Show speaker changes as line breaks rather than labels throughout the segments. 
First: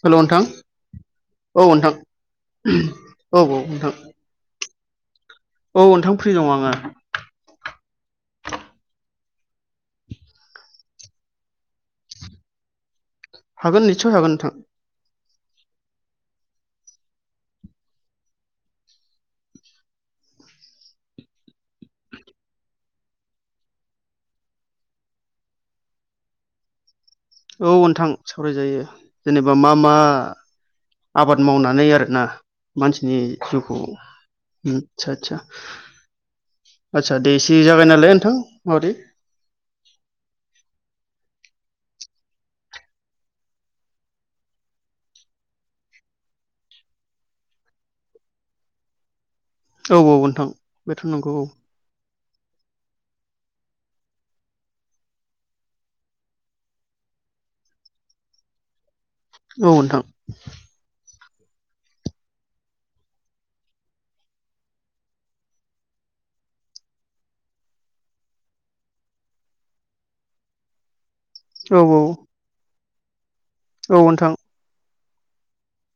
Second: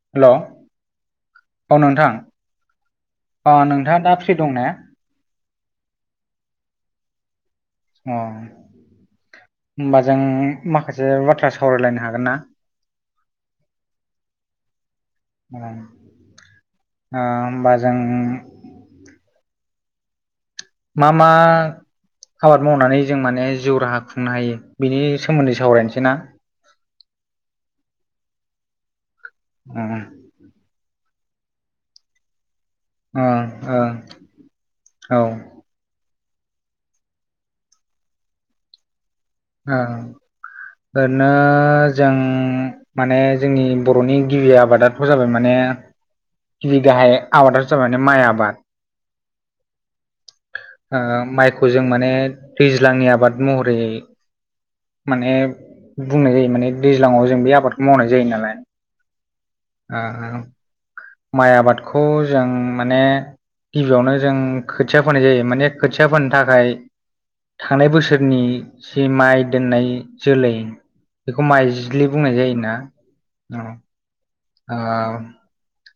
हेल' नोंथां। औ नोंथां औ
अ
औ नोंथां।
नोंथाङा दा फ्रि दंना अ
औ नोंथां फ्रि दङ आङो।
अ होमबा जों माखासे बाथ्रा सावरायलायनो हागोन ना।
हागोन निस्सय हागोन नोंथां।
ओम ओ होमबा जों। मा मा। आबाद मावनानै जों माने जिउ राहा खुंनो हायो बिनि सोमोन्दै सावरायनोसै ना।
औ नोंथां सावरायजायो जेनेबा मा
ओ
मा। आबाद मावनानै आरोना। मानसिनि
ओ
जिउखौ ओम
औ
आतसा आसा।
ओं
आतसा दे इसि जागाय नालाय नोंथां माबादि।
ओ। ओरैनो जों माने जोंनि बर'नि गिबि आबादाथ' जाबाय माने। बि गाय आबाद जाबाय माय आबाद।
औ औ नोंथां
ओ
बेथ' नंगौ औ
माइखौ जों माने दैज्लांनि आबाद। महरै। माने बुंनाय जायो माने दैज्लाङाव जों बे आबादखौ मावनाय जायो नालाय।
औ नोंथां।
ओ माइ आबादखौ जों माने। गिबियावनो जों खोथिया फोननाय जायो माने खोथिया फोननो थाखाय। थांनाय बोसोरनि जि माइ दोननाय जोलै। बेखौ
औ
माइजलि बुंनाय जायोना।
औ नोंथां।
ओ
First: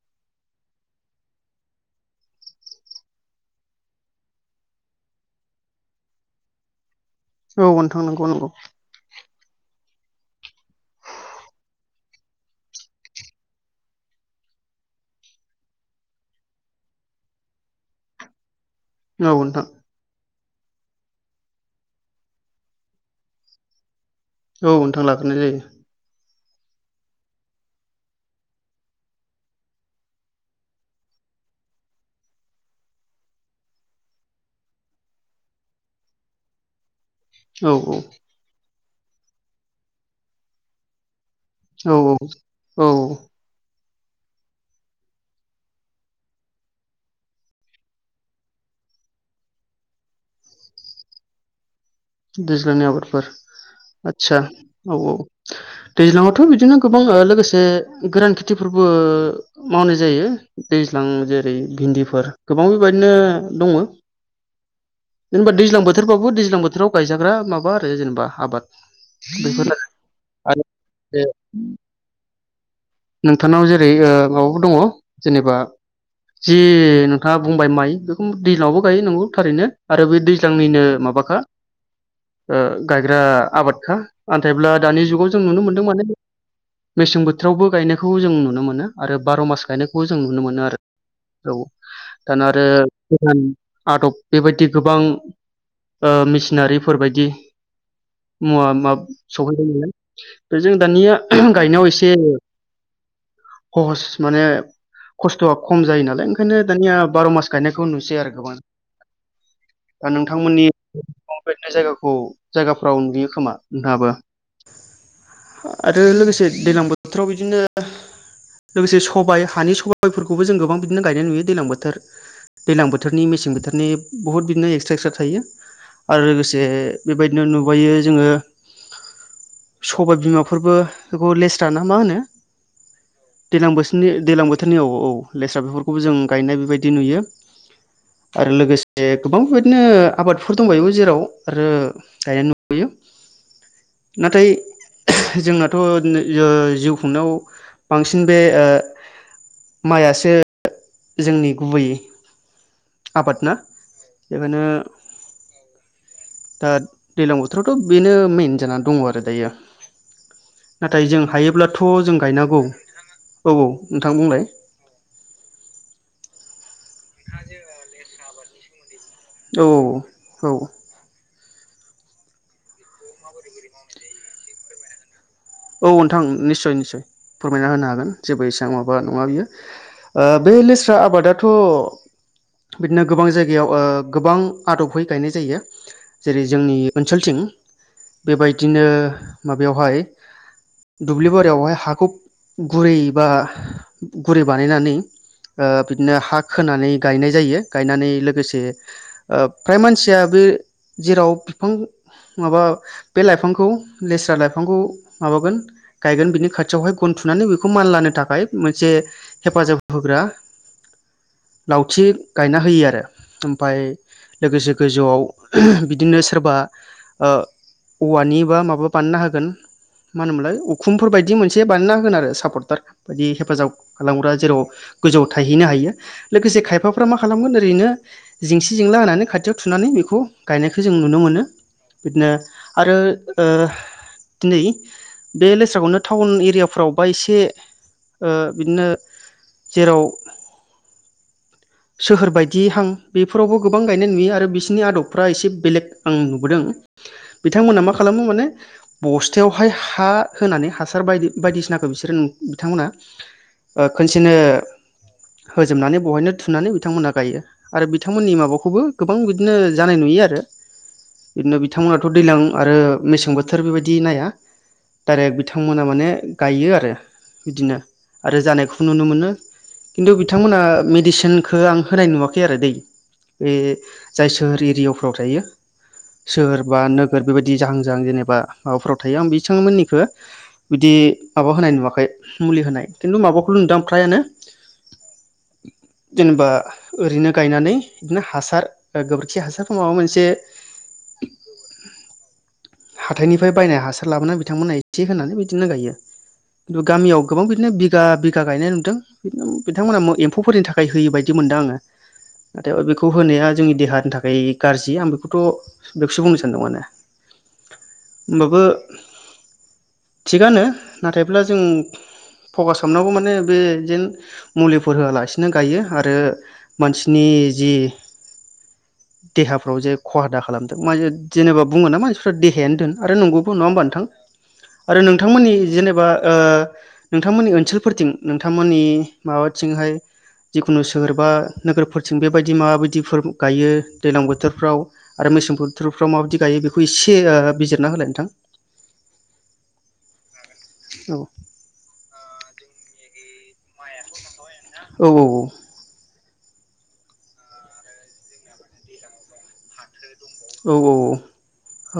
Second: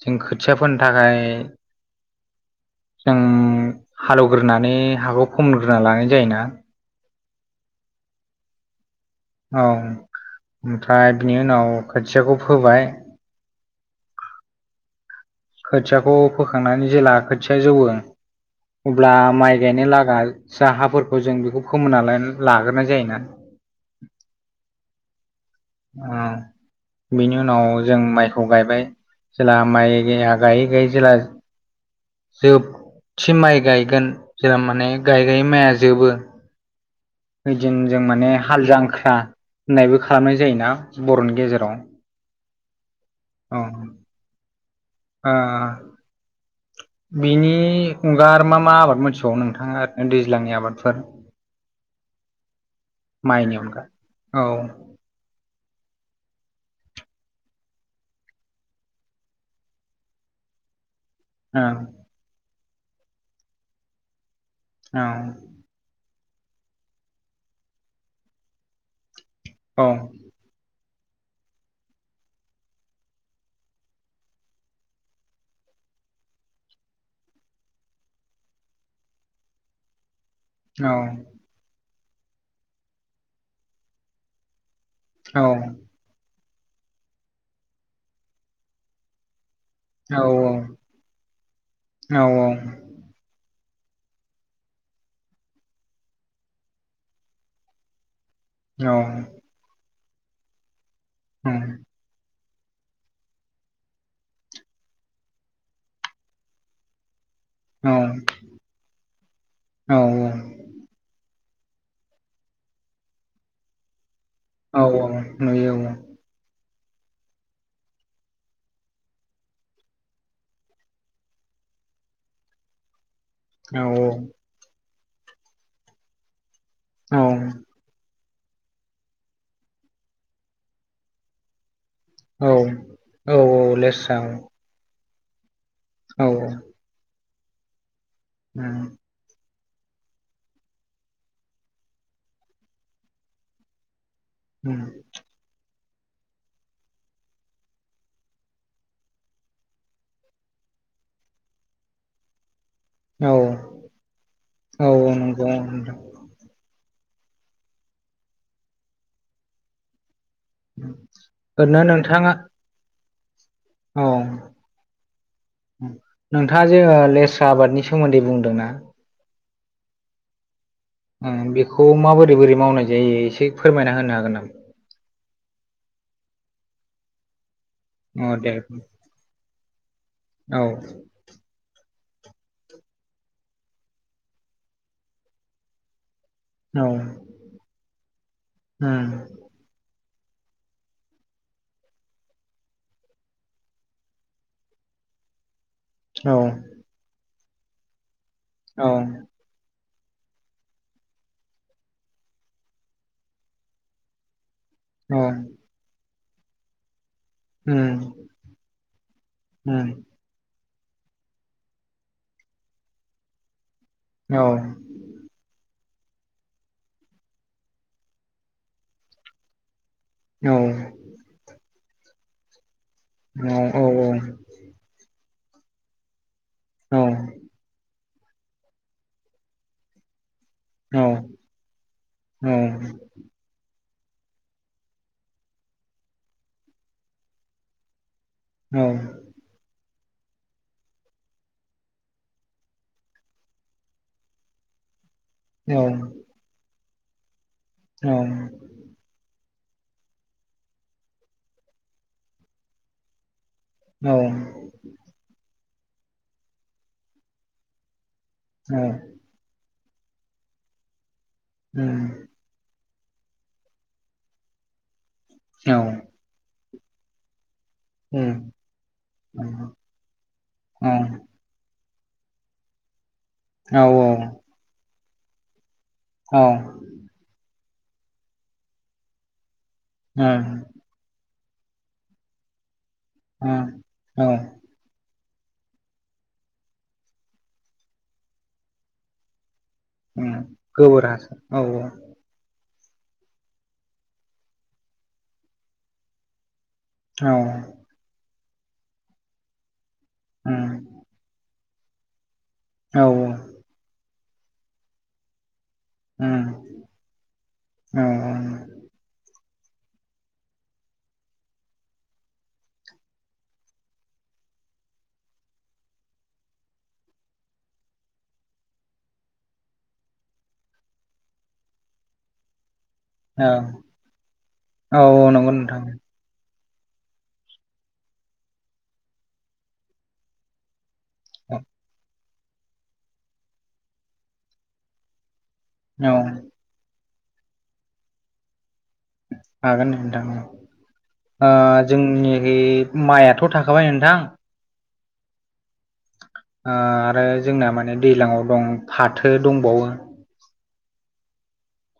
जों खोथिया फोनो थाखाय। जों हालेवग्रोनानै हाखौ फोमग्रोना लानाय जायोना।
औ नोंथां नंगौ नंगौ।
औ ओमफ्राय बिनि उनाव खोथियाखौ फोबाय। खोथियाखौ फोखांनानै जेला खोथिया जौ। अब्ला
औ
माइ
नोंथां
गायनो लागा। साहाफोरखौ जों बेखौ फोमोना लाग्रोनाय जायोना।
औ नोंथां लाग्रोनाय जायो।
बेनि उनाव जों माइखौ गायबाय जेब्ला माइ गा। गायै गायै जेला। जोबथि माइ गायगोन जेला माने गायाय माइआ जोबो।
औ
ओइदिन जों माने हाल जांख्रा होननायबो खालामनाय जायोना बर'नि।
औ औ
गेजेराव। ओ बिनि हुगार मा मा आबाद मोनथिबावो नोंथाङा आरो दैज्लांनि आबादफोर। [inaudible]
दैज्लांनि आबादफोर
माइनि अनगा
आतसा औ औ दैज्लांआवथ' बि। बिदिनो गोबां लोगोसे गोरान खेथिफोरबो मावनाय जायो दै। लां जेरै
औ
भिन्दिफोर गोबां बेबायदिनो दङ। जेनेबा
औ
दैज्लां बोथोरबाबो दैज्लां बोथोराव गायजाग्रा माबा आरो जेनेबा आबाद। बेखौनो आरो जे। नोंथांनाव जेरै ओ माबाबो दङ जेनेबा। जि नोंथाङा बुंबाय माइ बेखौ दैजलङावबो गायो नंगौ थारैनो आरो बै दैजां। बिथांनिनो
औ
माबाखो ओ गायग्रा आबादखो नाथायब्ला। दानि जुगाव जों
औ
नुनो मोनदों माने मेसें बोथोरावबो गायनायखौ जों नुनो मोनो आरो बार' मासाव गायनायखौ
औ
जों नुनो मोनो आरो औ
औ
दाना आरो गोदान आदब बेबायदि गोबां ओ मेसिनारिफोरबायदि मुवा
औ
मा सहैबायमोनालाय ओमफ्राय जों दानिया गायनायाव एसे हहस माने खस्थ'आ खम जायो नालाय ओंखायनो दानिया बार' मास गायनायखौ
औ
नुसै आरो गोबां
औ
दा नोंथांमोननि खमफ्लटनाय जायगाखौ जायगाफ्राव नुयो खोमा नोंथांहाबो
औ नुयो
आरो लोगोसे दैलां बोथ बिदिनो लोगोसे सबाइ हानि सबायाइफोरखौबो जों गोबां बिदिनो गायनाय नुयो दैलां बोथोर दैजलां बोथोर थोरनि मेसें
औ
बोथोरनि बुहुत बिदिनो एक्सट्रा एक्सट्रा थायो आरो लोगोसे जे
औ
बेबायदिनो नुबयो जोङो। सबाय बिमाफोरबो बेखौ लेस्रा ना मा होनो
औ औ
दैलां बोसोरनि
लेस्रा
दैज्लां बोथोरनि औ औ। लेस्रा बेफोरखौबो जों
औ
गायनाय बेबायदि नुयो। आरो लोगोसे गोबां बेबायदि नो आबादफोर दंबायोबो जेराव रो गायनानै नुबोयो। नाथाय जोंनाथ' नो यो जिउ खुंनायाव बांसिन बे ओ माइआसो जोंनि गुबै
औ
आबादना बेखायनो
नंगौ ओरैनो
दा दैलां बोथोरावथ' बेनो मेेन जानानै दङ आरो दायो। नाथाय जों हायोब्लाथ' जों
नोंथाङा
गायनांगौ। औ औ नोंथां बुंलाय
नोंथाङा जे ओ लेस्रा आबादनि सोमोन्दै बुंदोंना
औ औ।
ओम बेखौ माबोरै बोरै मावनाय जायो एसे फोरमायना होनो हागोन नामा
औ नोंथां निस्सय निस्सय। फोरमायना होनो हागोन
अ
जेबो
दे
इसेबां माबा नङा बियो ओ बे
औ
लेस्रा आबादाथ' बिदिनो गोबां जायगायाव ओ गोबां आदबहै गायनाय जायो। जेरै जोंनि
औ
ओनसोलथिं बेबायदिनो
उम,
माबायावहाय दुब्लि बारियावहाय हाखौ गुरै बा गुरै बानायनानै ओ बिदिनो हा खोनानै गायनाय जायो गायनानै लोगोसे
औ
ओ फ्राय मानसिया बे जेराव फिफां माबा बे लाइफांखौ लेस्रा लाइफांखौ
औ
माबागोन गायगोन बिनि खाथियावहाय ग गनथुनानै बेखौ
उम
मानलानो थाखाय मोनसे हेफाजाब
उम
होग्रा लावथि गायना होयो आरो ओमफाय
औ
लोगोसे गोजौआव बि बिदिनो सोरबा ओ औवानि बा माबा बानायनो होगोन। मा होनोमोनलाय
औ
उखुमफोर बायदि मोनसे बानायना होगोन आरो सापर्टार। बायदि
औ
हेफाजाब
औ
खालामग्रा जेराव गोजौआव थायहैनो हायो। लोगोसे खायफाफ्रा मा खालामगोन ओरैनो जिंसि जेंला होनानै खाथियाव थुनानै बेखौ गायनायखौ जों नुनो मोनो बिदिनो आरो ओ दिनै बे लेस्राखौनो टाउन एरियाफ्रावबा एसे ओ बिदिनो जेराव सोहोरबायदि हां बेफोरावबो गोबां गायनाय नुयो आरो बिसिनि आदब फ्रा एसे बेलेग आं नु‌बोदों बिथांमोना मा
औ
खालामो माने बस थायावहाय हा होनानै हासार बायदि बायदिसिनाखौ बिसोरो बिथांमोना ओ खनसेनो होजोबनानै बहायनो थुनानै बिथांमोनहा गायो आरो बि बिथांमोननि माबाखौबो गोबां बिदिनो जानाय नुयो आरो बिदिनो बिथांमोनाथ' दैज्लां आरो मेसें बोथोर बिबायदि नाया डाइरेक बिथांमोना माने गायोआरो बिदिनो आरो जानायखौ नुनो मोनो किन्तु बिथांमोना मेडिसिन खो आं होनाय नुवाखै आरोदै बे जाय सोहोर एरियाफ्राव थायो सोहोर बा नोगोर बेबायदि जाहां जाहां जेनेबा माबाफोराव थायो आं बेसांमोननि खो
औ
बिदि माबा होनाय नुवाखै मुलि होनाय किन्तु माबाखौल नुदोआं प्रायानो जेनेबा ओरैनो गायनानै बिदिनो हासार ओ गोबोरखि हासार
उम गोबोरहास औ औ
हाथाइनिफ्राय बायनाय हासार लाबोना बिथांमोनहा इसे होनानै बिदिनो गायो। गामियाव
औ
गोबां बिदिनो बिगा बिगा गायनाय नुदों बिथांमोना एम्फौफोरनि थाखाय बेबायदि मोनदोआङो नाथाय बेखौ होनाया जोंनि देहानि थाखाय गाज्रि आं बेखौथ' बेखोसो बुंनोसानदों माने ओमबाबो थिगानो नाथायब्ला जों- फकास खामनांगौ माने बे जेन मुलिफोर होआलास होयो आरो मानसिनि जि देहाफ्राव जे खहा दा खालामदों म जेनेबा बुङोना मानसिफ्रा देहायानो धोन- आरो नंगौबो नङाओमबा नोंथां
औ
आरो
नंगौ
नोंथांमोननि
नोंथां
जेनेबा ओ नोंथांमोननि ओनसोलफोरथिं नोंथांमोननि माबाथिंहाय जिखुनु होरबा नोगोरफोरथिं बेबायदि मा बायदिफोर गायो दैलां बोथोरफ्राव आरो मैस
औ
बुद्रुफ्राव माबायदि गायो बिखौ इसे ओ बिजिरना होलाय नोंथां।
हागोन नोंथां
औ
ओ जोंनिहि माइआथ' थाखा खाबाय नोंथां।
औ औऔ
ओ आरो जोंना माने दैलांआव दं फाथो दंबावो
औ औऔ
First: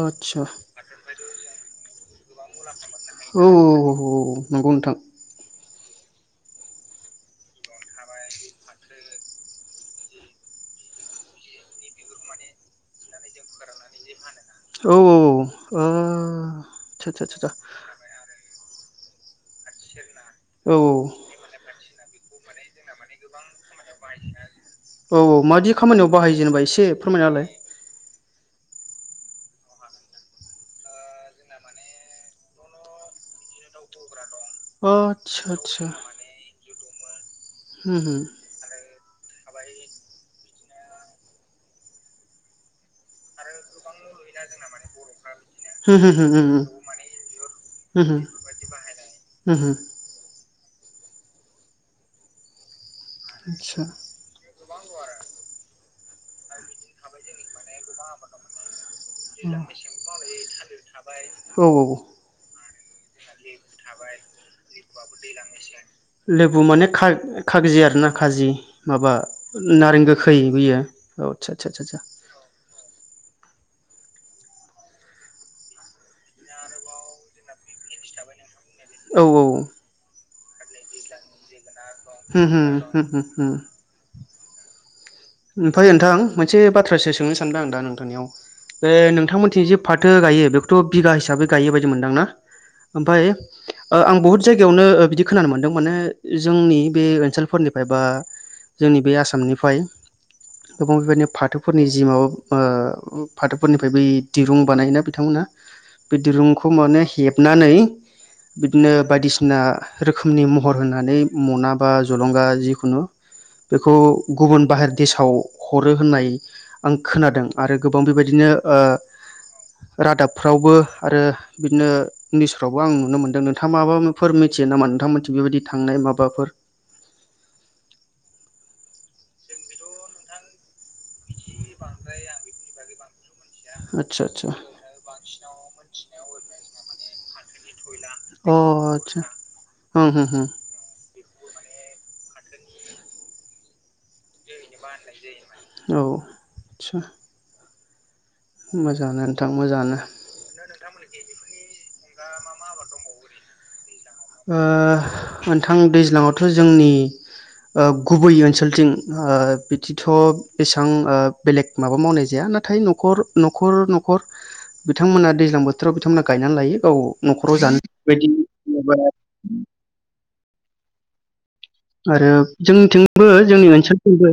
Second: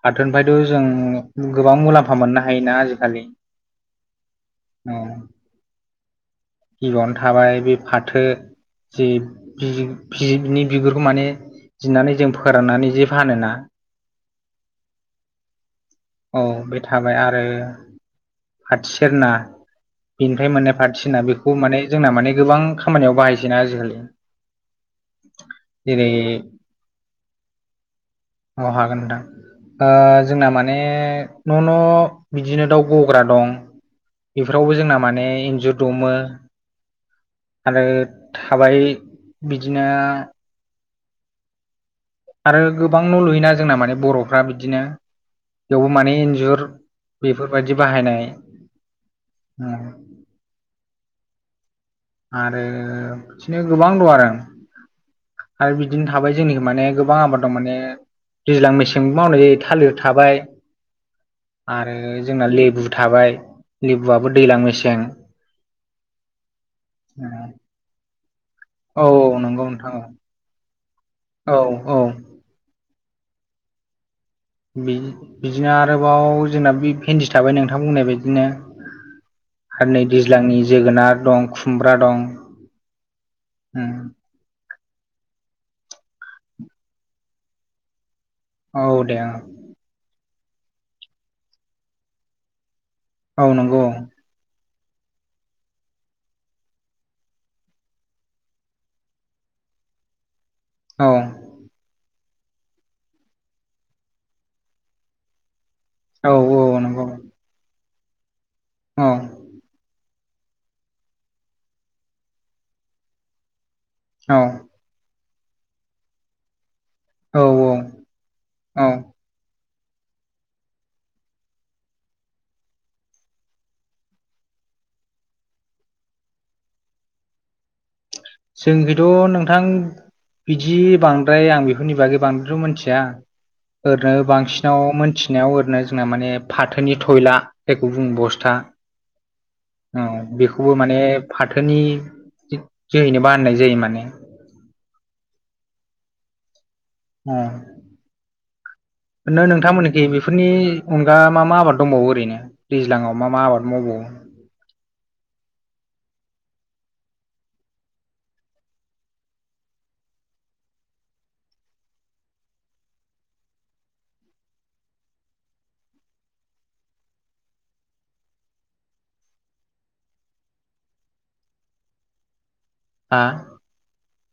हाथोनिफ्रायथ' जों गोबां मुलाम्फा मोननो हायोना आजि
औऔऔऔ नंगौ नोंथां
गिबावनो थाबाय बे फाथो जे [unintelligible] बिगुरखो माने जिनानै जों फोरानानै जि फानोना
औ औऔ
औ बे थाबाय आरो खाथिसेरना बिनिफ्राय मोननाय
औ
फाथिसिना बेखौ माने जोंना माने गोबां खामानियाव बाहायसैना आजिखालि
औ औ मादि
जेरै
खामानियाव बाहायो जेनेबा इसे फोरमायना होलाय
औ हागोन ओ जोंना माने न' न' बिदिनो दाव ग ग्रा दं बेफोरावबो जोंना माने
आतसा
इन्जुर
आतसा
दुमो आरो थाबाय बिदिनो आरो गोबां न' लुयोना जोंना माने बर'फ्रा बिदिनो बेवबो माने इन्जुर बेफोरबायादि बाहायनाय उम आरो बिदिनो
आतसा
गोबां दंआरो आरो बि बिदिनो थाबाय जोंनिखि माने गोबां आबाद दं माने दैज्लां मेसें जों मावनाय थालिर थाबाय
औ
आरो
औ।
जोंना लेबु थाबाय लेबुआबो दैज्लां मेसें
लेबु माने- खाग खागजि आर ना खाजि
औ
माबा
नंगौ नोंथां
नारें गोखै बैयो औ आसासा सा सा
बि बिदिनो आरोबाव जोंना बे भेन्दिस थाबाय नोंथां बुंनाय बायदिनो
औ औ
लांनि जोगोनार दं खुमब्रा दं उम
ओमफाय ओन्थां मोनसे बाथ्रासो सोंनो सानदो आं दा नोंथांनियाव
औ
बे
दे
नोंथांमोनिथि जे फाथो गायो बेखौथ' बिगा हिसाबै गायो बायदि मोनदां ना ओमफायो
औ नंगौ
ओ आं बुहुद जा गायावनो ओ बिदि खोनानो मोनदों माने जोंनि बे ओनसोलफोरनिफायबा जोंनि बे आसामनिफाय गोबाव
औ
बेबायदिनो फाथोफोरनि जि माबा ओ फाथोफोरनिफाय बि दुरुं बानायोना बिथांमोना बे
औ औ
दिरुंखौ माने
नंगौ
हेबनानै बिदिनो
औ
बायदिसिना रोखोमनि महर होनानै मना बा जलंगा जिखुनु बेखौ
औ
गुबुन बाहेर देशाव हरो होननाय आं
औ
खोनादों आरो गोबां बेबायदिनो ओ
औ
रादाबफ्रावबो आरो बिदिनो निउसफ्रावबो आं नुनो मोन्दों नोंथाङा माबाफोर मिथियो ना मा नोंथांमोनथि बेबायदि थांनाय माबाफोर
जोंनिखैथ' नोंथां बिदि बांद्राय आं बेफोरनि बागै बांद्राय मिथिया
आदसा
ओरैनो
आदसा
बांसिनाव मोनथिनायाव ओरैनो जोंना माने फाथोनि थयला गुबुं बस्था
अ आदसा
औ
ओम होम होम
बेखौबो माने फाथोनि जोहैनो बाननाय जायो माने
फाथोनि जोहैनो बानायनाय जायो माने औ आदसा
अ
मोजाङानो
ओरनो
नोंथां मोजाङानो
नोंथांमोनखि बेफोरनि अनगा मा मा आबाद दंबावो ओरैनो दैज्लाङाव मा मा आबाद मावबावो?
ओ ओन्थां दैज्लाङावथ' जोंनि ओ गुबै ओनसोलथिं ओ बिदिथ' बेसां ओ बेलेग माबा मावनाय जाया। नाथाय न'खर न'खर न'खर बिथांमोना दैज्लां बोथोराव बिथांमोना गायनानै लायो गाव न'खराव जानो बेबायदि [unintelligible] [inaudible] आरो
हा
जोंथिंबो जोंनि ओनसोलफोरबो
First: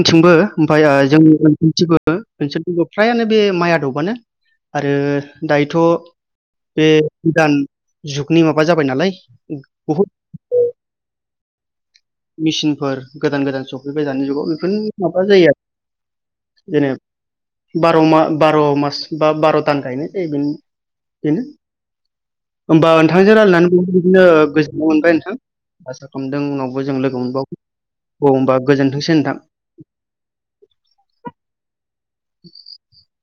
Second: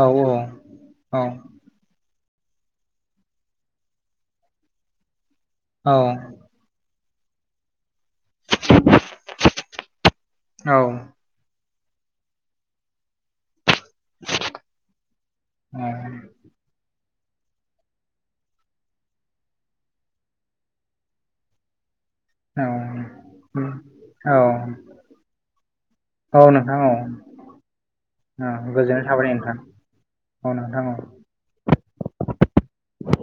औ
ओमफाय आ
औ
जोंनि ओनसोलथिबो ओ ओनसोल फ्रायानो बे माइ आदबानो आरो दायोथ'
औ
बे गोदान जुगनि माबा जाबाय नालाय बहुद
औ
मिसिनफोर गोदान गोदान सब फैबाय दानि जुगाव बेफोरनो माबा जायो
औ
आरो जेनेब बार' मा बार' मास बा बार' दान गायनाय जायो बेन बेनो
औ
ओमबा नोंथांजों रायलायनानै बिदिनो
औ
ओ गोजोननाय मोनबाय नोंथां आसा खामदों
औ
उनाव
नोंथां
बो
औ
जों लोगो मोनबावगोन औ ओमबा गोजोन्थोंसै नोंथां
औ नोंथाङो औ
[inaudible]